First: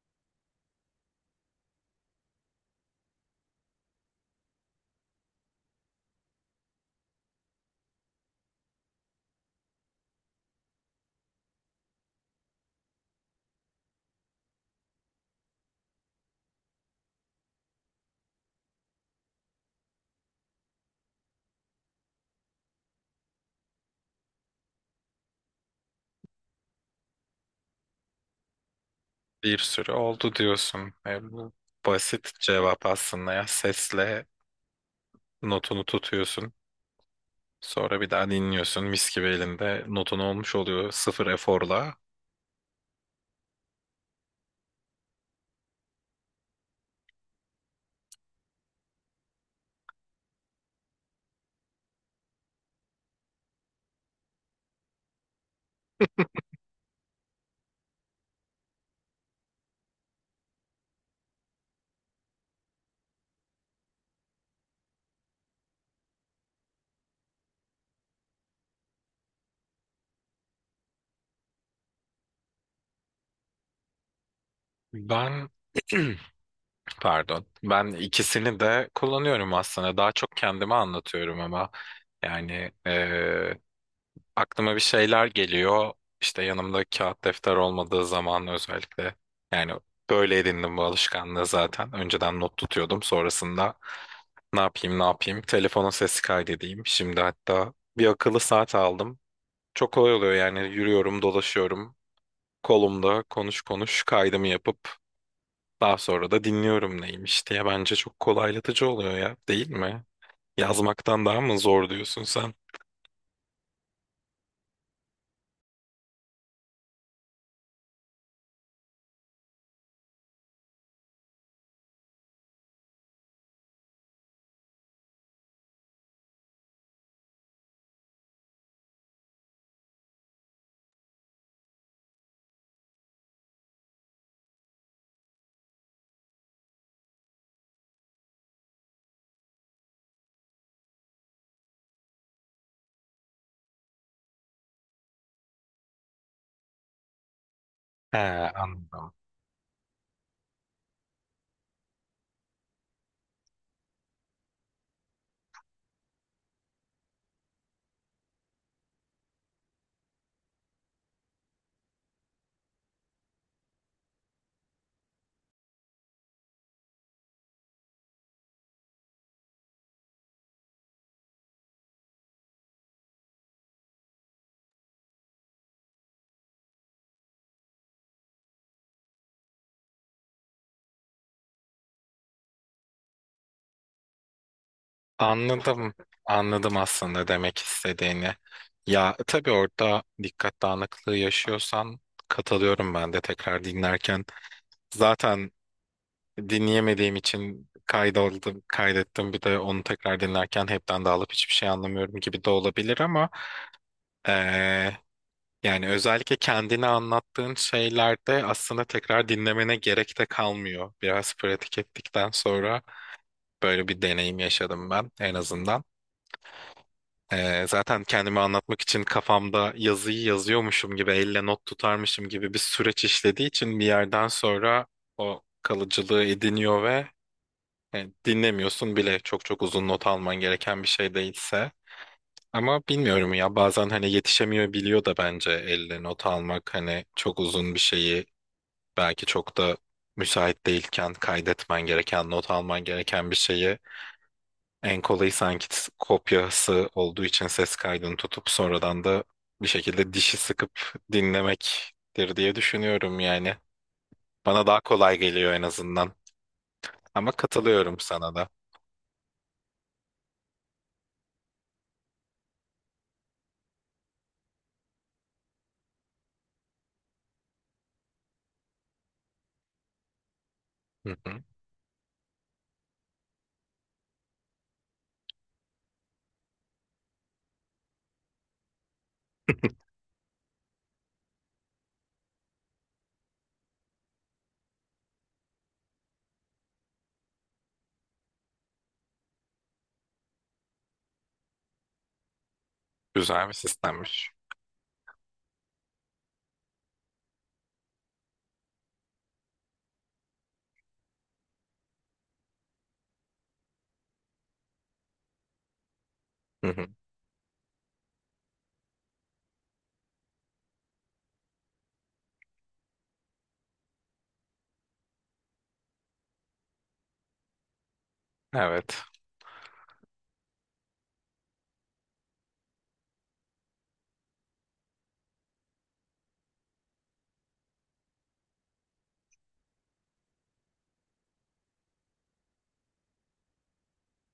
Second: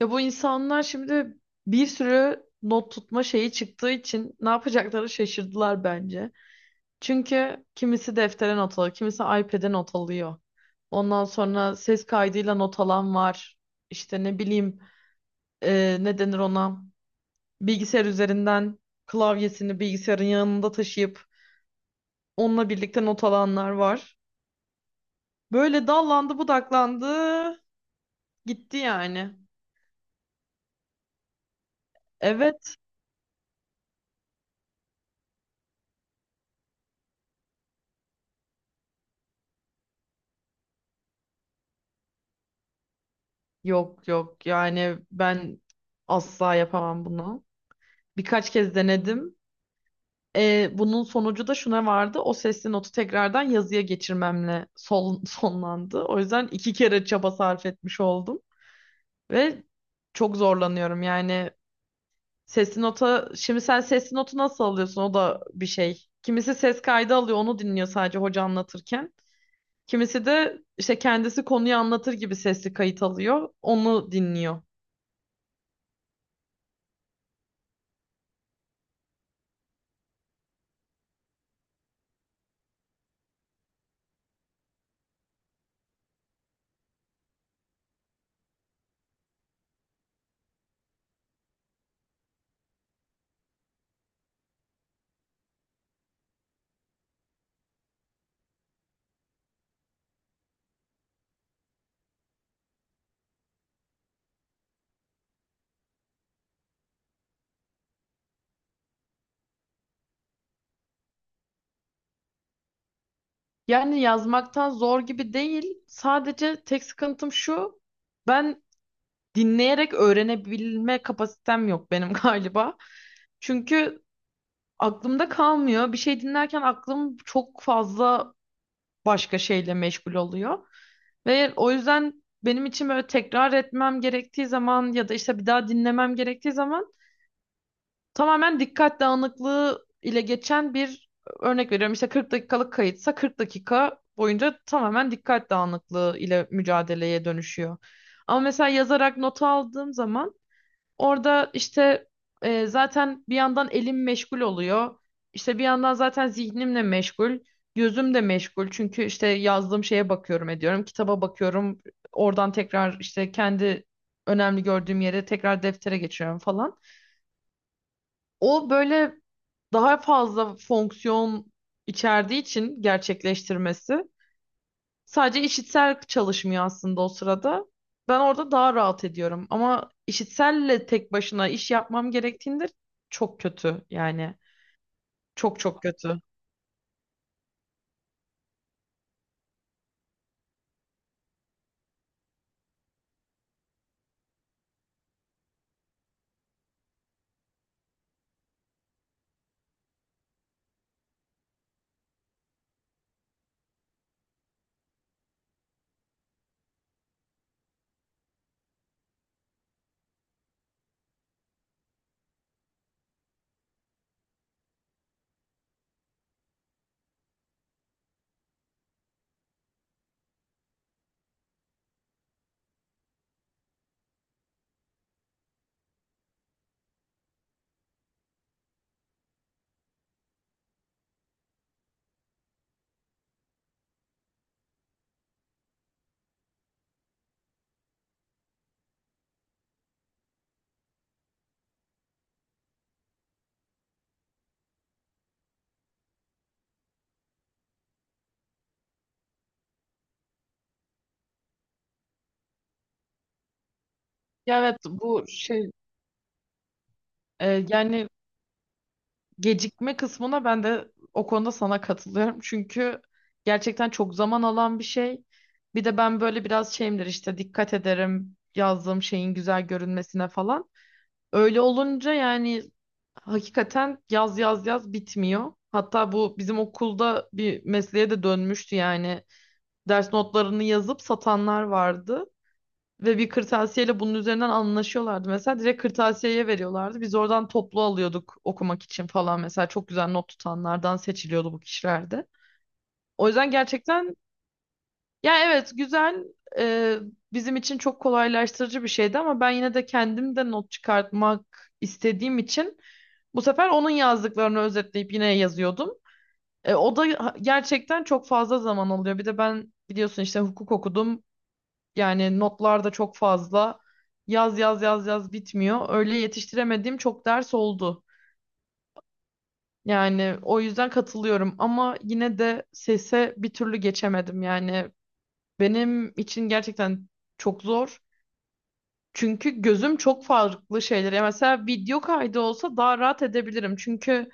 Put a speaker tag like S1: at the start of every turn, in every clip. S1: Ya bu insanlar şimdi bir sürü not tutma şeyi çıktığı için ne yapacakları şaşırdılar bence. Çünkü kimisi deftere not alıyor, kimisi iPad'e not alıyor. Ondan sonra ses kaydıyla not alan var. İşte ne bileyim, ne denir ona? Bilgisayar üzerinden klavyesini bilgisayarın yanında taşıyıp onunla birlikte not alanlar var. Böyle dallandı budaklandı gitti yani.
S2: Bir sürü oldu diyorsun. Bu basit
S1: Evet.
S2: cevap aslında ya. Sesle notunu tutuyorsun. Sonra bir daha dinliyorsun. Mis gibi elinde notun olmuş oluyor. Sıfır eforla.
S1: Yok, yok, yani ben asla yapamam bunu. Birkaç kez denedim. Bunun sonucu da şuna vardı. O sesli notu tekrardan yazıya geçirmemle sonlandı. O yüzden iki kere çaba sarf etmiş oldum. Ve çok zorlanıyorum yani. Sesli nota, şimdi sen sesli notu nasıl alıyorsun? O da bir şey. Kimisi ses kaydı alıyor, onu dinliyor sadece hoca anlatırken. Kimisi de işte kendisi konuyu anlatır gibi sesli kayıt alıyor, onu dinliyor.
S2: Ben pardon. Ben ikisini de kullanıyorum aslında. Daha çok kendime anlatıyorum ama yani aklıma bir şeyler geliyor. İşte yanımda kağıt defter olmadığı zaman özellikle yani böyle edindim bu alışkanlığı zaten. Önceden not tutuyordum. Sonrasında ne yapayım ne yapayım telefonun sesi kaydedeyim. Şimdi hatta bir akıllı saat aldım. Çok kolay oluyor yani yürüyorum dolaşıyorum. Kolumda konuş konuş kaydımı yapıp daha sonra da dinliyorum neymiş diye bence çok kolaylatıcı oluyor ya, değil mi? Yazmaktan daha mı zor diyorsun sen?
S1: Yani yazmaktan zor gibi değil. Sadece tek sıkıntım şu. Ben dinleyerek öğrenebilme kapasitem yok benim galiba. Çünkü aklımda kalmıyor. Bir şey dinlerken aklım çok fazla başka şeyle meşgul oluyor. Ve o yüzden benim için böyle tekrar etmem gerektiği zaman ya da işte bir daha dinlemem gerektiği zaman tamamen dikkat dağınıklığı ile geçen bir, örnek veriyorum, İşte 40 dakikalık kayıtsa 40 dakika boyunca tamamen dikkat dağınıklığı ile mücadeleye dönüşüyor.
S2: He,
S1: Ama mesela
S2: anladım.
S1: yazarak not aldığım zaman orada işte, zaten bir yandan elim meşgul oluyor. İşte bir yandan zaten zihnimle meşgul, gözüm de meşgul. Çünkü işte yazdığım şeye bakıyorum ediyorum, kitaba bakıyorum. Oradan tekrar işte kendi önemli gördüğüm yere tekrar deftere geçiyorum falan. O böyle daha fazla fonksiyon içerdiği için gerçekleştirmesi sadece işitsel çalışmıyor aslında o sırada. Ben orada daha rahat ediyorum ama işitselle tek başına iş yapmam gerektiğinde çok kötü yani, çok çok
S2: Anladım.
S1: kötü.
S2: Anladım aslında demek istediğini. Ya tabii orada dikkat dağınıklığı yaşıyorsan katılıyorum ben de tekrar dinlerken. Zaten dinleyemediğim için kaydoldu, kaydettim bir de onu tekrar dinlerken hepten dağılıp hiçbir şey anlamıyorum gibi de olabilir ama eee, yani özellikle kendini anlattığın şeylerde aslında tekrar dinlemene gerek de kalmıyor. Biraz pratik ettikten sonra böyle bir deneyim yaşadım ben en azından. Zaten kendimi anlatmak için kafamda yazıyı yazıyormuşum gibi, elle not tutarmışım gibi bir süreç işlediği için bir yerden sonra o kalıcılığı ediniyor ve dinlemiyorsun bile çok çok uzun not alman gereken bir şey değilse. Ama bilmiyorum ya bazen hani yetişemiyor biliyor da bence elle not almak hani çok uzun bir şeyi belki çok da müsait değilken kaydetmen gereken, not alman gereken bir şeyi en kolayı sanki kopyası olduğu için ses kaydını tutup sonradan da bir şekilde dişi sıkıp dinlemektir diye düşünüyorum yani.
S1: Ya
S2: Bana
S1: evet,
S2: daha kolay
S1: bu
S2: geliyor en
S1: şey,
S2: azından. Ama katılıyorum
S1: yani
S2: sana da.
S1: gecikme kısmına ben de o konuda sana katılıyorum. Çünkü gerçekten çok zaman alan bir şey. Bir de ben böyle biraz şeyimdir, işte dikkat ederim yazdığım şeyin güzel görünmesine falan.
S2: Hı hı.
S1: Öyle olunca yani hakikaten yaz yaz yaz bitmiyor. Hatta bu bizim okulda bir mesleğe de dönmüştü yani. Ders notlarını yazıp satanlar vardı. Ve bir kırtasiyeyle bunun üzerinden anlaşıyorlardı. Mesela direkt kırtasiyeye veriyorlardı. Biz oradan toplu alıyorduk okumak için falan. Mesela çok güzel not tutanlardan seçiliyordu bu kişilerde. O
S2: Güzel
S1: yüzden
S2: bir
S1: gerçekten,
S2: sistemmiş.
S1: ya evet, güzel, e, bizim için çok kolaylaştırıcı bir şeydi ama ben yine de kendim de not çıkartmak istediğim için bu sefer onun yazdıklarını özetleyip yine yazıyordum.
S2: Hı hı.
S1: O da gerçekten çok fazla zaman alıyor. Bir de ben biliyorsun işte hukuk okudum. Yani notlar da çok fazla. Yaz yaz yaz yaz bitmiyor. Öyle yetiştiremediğim çok ders oldu.
S2: Evet.
S1: Yani o yüzden katılıyorum ama yine de sese bir türlü geçemedim. Yani benim için gerçekten çok zor. Çünkü gözüm çok farklı şeylere. Mesela video kaydı olsa daha rahat edebilirim. Çünkü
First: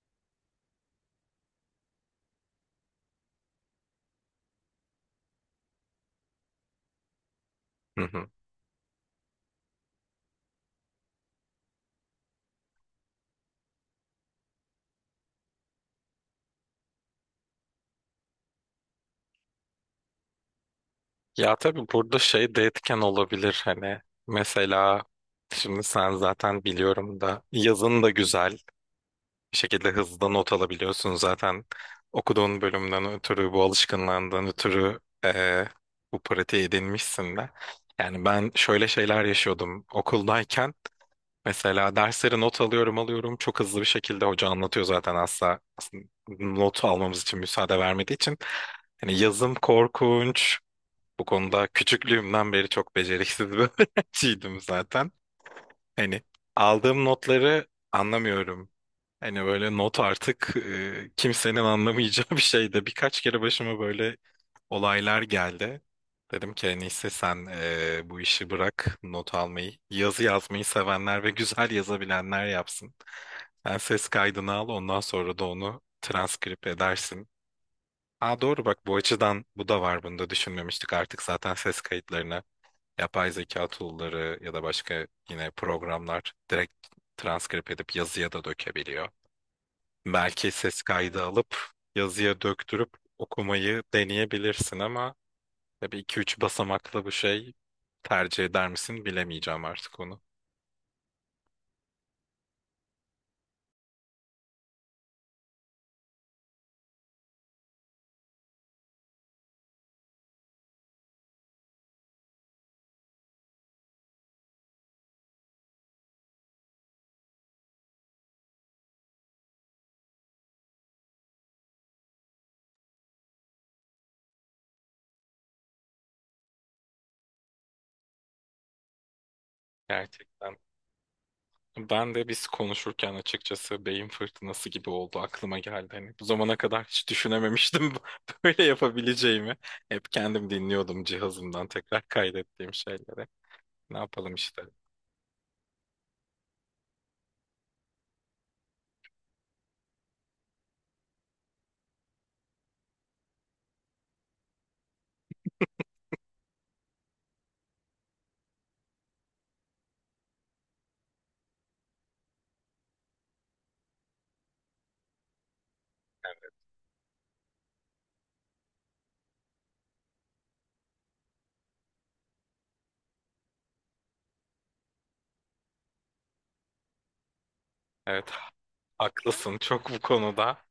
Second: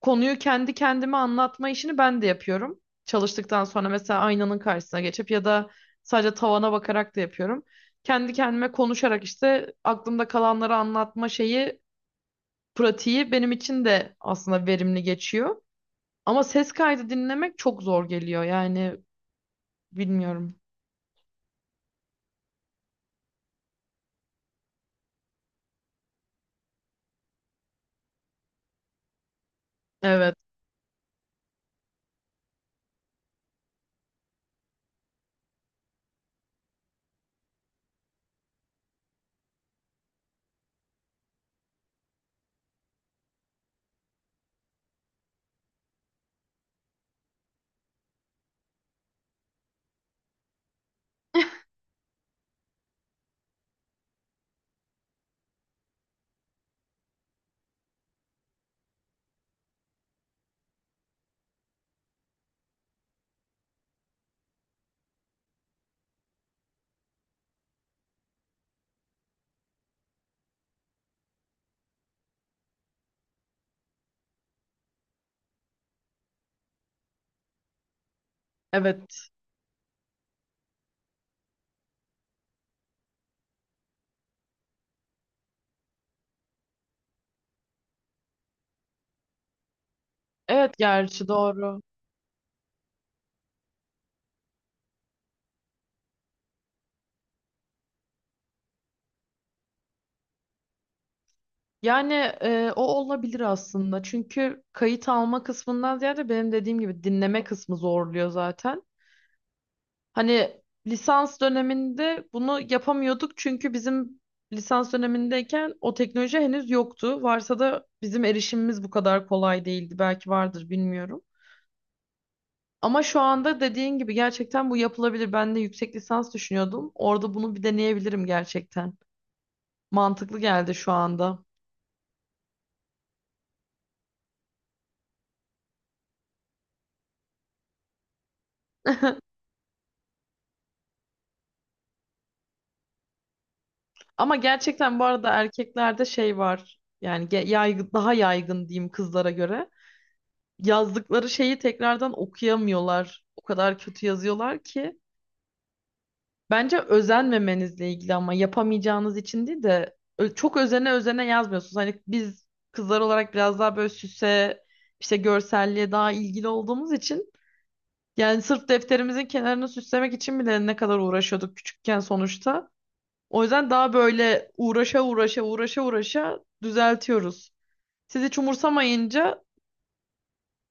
S1: konuyu kendi kendime anlatma işini ben de yapıyorum. Çalıştıktan sonra mesela aynanın karşısına geçip ya da sadece tavana bakarak da yapıyorum.
S2: Hı hı.
S1: Kendi kendime konuşarak işte aklımda kalanları anlatma şeyi, pratiği benim için de aslında verimli geçiyor. Ama ses kaydı dinlemek çok zor geliyor yani, bilmiyorum.
S2: Ya tabii burada şey de etken olabilir hani mesela şimdi sen zaten biliyorum da yazın da güzel bir şekilde hızlı
S1: Evet,
S2: not alabiliyorsun zaten. Okuduğun bölümden ötürü, bu alışkanlığından ötürü bu pratiği edinmişsin de. Yani ben şöyle şeyler yaşıyordum okuldayken. Mesela dersleri not alıyorum alıyorum. Çok hızlı bir şekilde hoca anlatıyor zaten asla. Aslında not almamız için müsaade vermediği için. Hani yazım korkunç. Bu konuda küçüklüğümden beri çok beceriksiz bir öğrenciydim zaten. Hani aldığım notları anlamıyorum. Hani böyle not artık kimsenin anlamayacağı bir şeydi. Birkaç kere başıma böyle olaylar geldi. Dedim ki en iyisi sen bu işi bırak not almayı. Yazı yazmayı sevenler ve güzel yazabilenler yapsın. Sen ses kaydını al ondan sonra da onu transkrip edersin. Aa doğru bak, bu
S1: evet,
S2: açıdan bu da var, bunu da düşünmemiştik. Artık zaten ses kayıtlarına yapay zeka tool'ları ya da başka yine programlar direkt transkrip edip yazıya da dökebiliyor. Belki
S1: evet,
S2: ses kaydı
S1: gerçi
S2: alıp
S1: doğru.
S2: yazıya döktürüp okumayı deneyebilirsin ama tabii iki üç basamaklı bu şey tercih eder misin bilemeyeceğim artık onu.
S1: Yani, o olabilir aslında. Çünkü kayıt alma kısmından ziyade benim dediğim gibi dinleme kısmı zorluyor zaten. Hani lisans döneminde bunu yapamıyorduk, çünkü bizim lisans dönemindeyken o teknoloji henüz yoktu. Varsa da bizim erişimimiz bu kadar kolay değildi. Belki vardır bilmiyorum. Ama şu anda dediğin gibi gerçekten bu yapılabilir. Ben de yüksek lisans düşünüyordum. Orada bunu bir deneyebilirim gerçekten. Mantıklı
S2: Gerçekten.
S1: geldi şu anda.
S2: Ben de biz konuşurken açıkçası beyin fırtınası gibi oldu aklıma geldi. Hani bu zamana kadar hiç düşünememiştim böyle yapabileceğimi. Hep kendim dinliyordum cihazımdan tekrar kaydettiğim şeyleri. Ne yapalım
S1: Ama
S2: işte.
S1: gerçekten bu arada erkeklerde şey var. Yani yaygın, daha yaygın diyeyim kızlara göre. Yazdıkları şeyi tekrardan okuyamıyorlar. O kadar kötü yazıyorlar ki. Bence özenmemenizle ilgili, ama yapamayacağınız için değil de çok özene özene yazmıyorsunuz. Hani biz kızlar olarak biraz daha böyle süse, işte görselliğe daha ilgili olduğumuz için, yani sırf defterimizin kenarını süslemek için bile ne kadar uğraşıyorduk küçükken sonuçta. O yüzden daha böyle uğraşa uğraşa uğraşa uğraşa düzeltiyoruz. Siz
S2: Evet.
S1: hiç umursamayınca.
S2: Haklısın çok bu konuda.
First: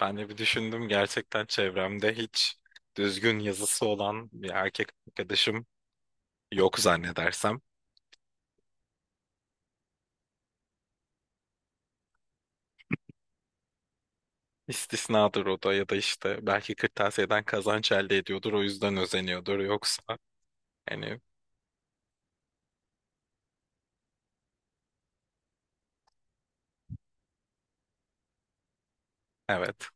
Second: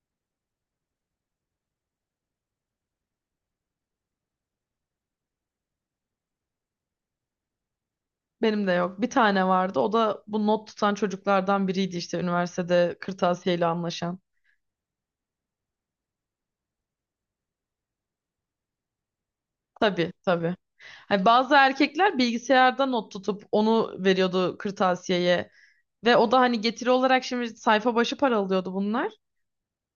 S2: Ben de bir düşündüm gerçekten çevremde hiç düzgün yazısı olan bir erkek arkadaşım yok zannedersem.
S1: Benim de yok. Bir tane vardı. O da bu not tutan çocuklardan biriydi işte, üniversitede kırtasiyeyle anlaşan.
S2: İstisnadır o da ya da işte belki kırtasiyeden kazanç elde ediyordur o yüzden özeniyordur yoksa
S1: Tabii, tabii.
S2: hani
S1: Hani bazı erkekler bilgisayarda not tutup onu veriyordu kırtasiyeye. Ve o da hani getiri olarak şimdi sayfa başı para alıyordu bunlar.
S2: evet,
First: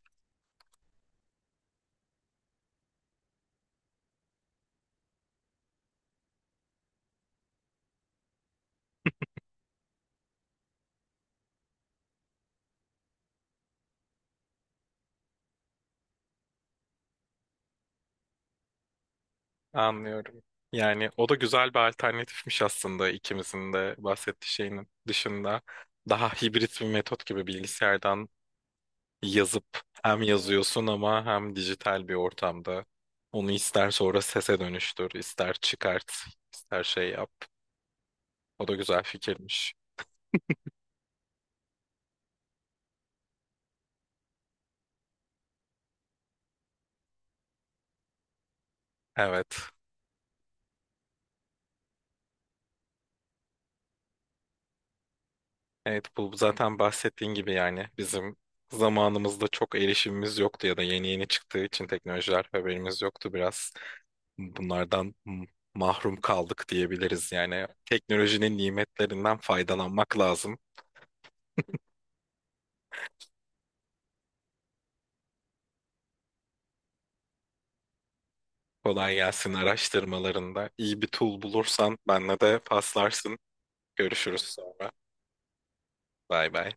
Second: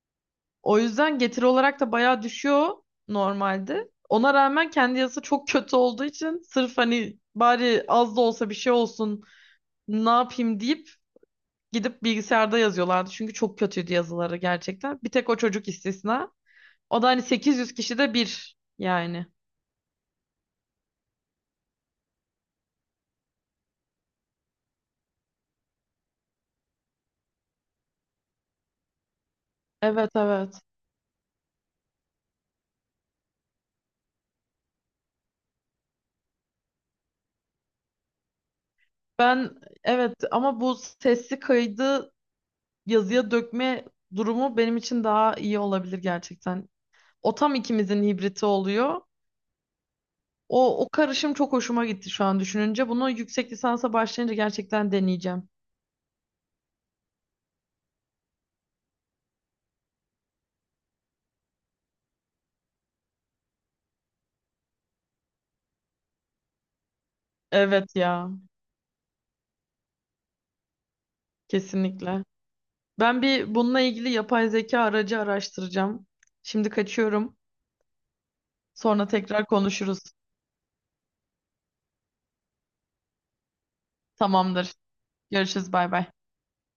S1: O yüzden getiri olarak da bayağı düşüyor normalde. Ona rağmen kendi yazısı çok kötü olduğu için sırf hani bari az da olsa bir şey olsun ne yapayım deyip gidip bilgisayarda yazıyorlardı. Çünkü çok kötüydü yazıları gerçekten. Bir tek o çocuk istisna. O da hani 800 kişide bir yani.
S2: anlıyorum. Yani o da güzel bir alternatifmiş aslında ikimizin de bahsettiği şeyin dışında. Daha hibrit bir metot gibi bilgisayardan yazıp
S1: Evet,
S2: hem
S1: evet.
S2: yazıyorsun ama hem dijital bir ortamda. Onu ister sonra sese dönüştür, ister çıkart, ister şey yap. O da güzel
S1: Ben,
S2: fikirmiş.
S1: evet, ama bu sesli kaydı yazıya dökme durumu benim için daha iyi olabilir gerçekten. O tam ikimizin hibriti oluyor.
S2: Evet.
S1: O karışım çok hoşuma gitti şu an düşününce. Bunu yüksek lisansa başlayınca gerçekten deneyeceğim.
S2: Evet bu zaten bahsettiğin gibi yani bizim zamanımızda çok erişimimiz yoktu ya da yeni yeni çıktığı için teknolojiler haberimiz yoktu biraz. Bunlardan mahrum kaldık diyebiliriz yani.
S1: Evet ya,
S2: Teknolojinin nimetlerinden faydalanmak lazım.
S1: kesinlikle. Ben bir bununla ilgili yapay zeka aracı araştıracağım. Şimdi kaçıyorum. Sonra
S2: Kolay
S1: tekrar
S2: gelsin
S1: konuşuruz.
S2: araştırmalarında. İyi bir tool bulursan benle de paslarsın. Görüşürüz
S1: Tamamdır.
S2: sonra.
S1: Görüşürüz. Bay bay.
S2: Bay bay.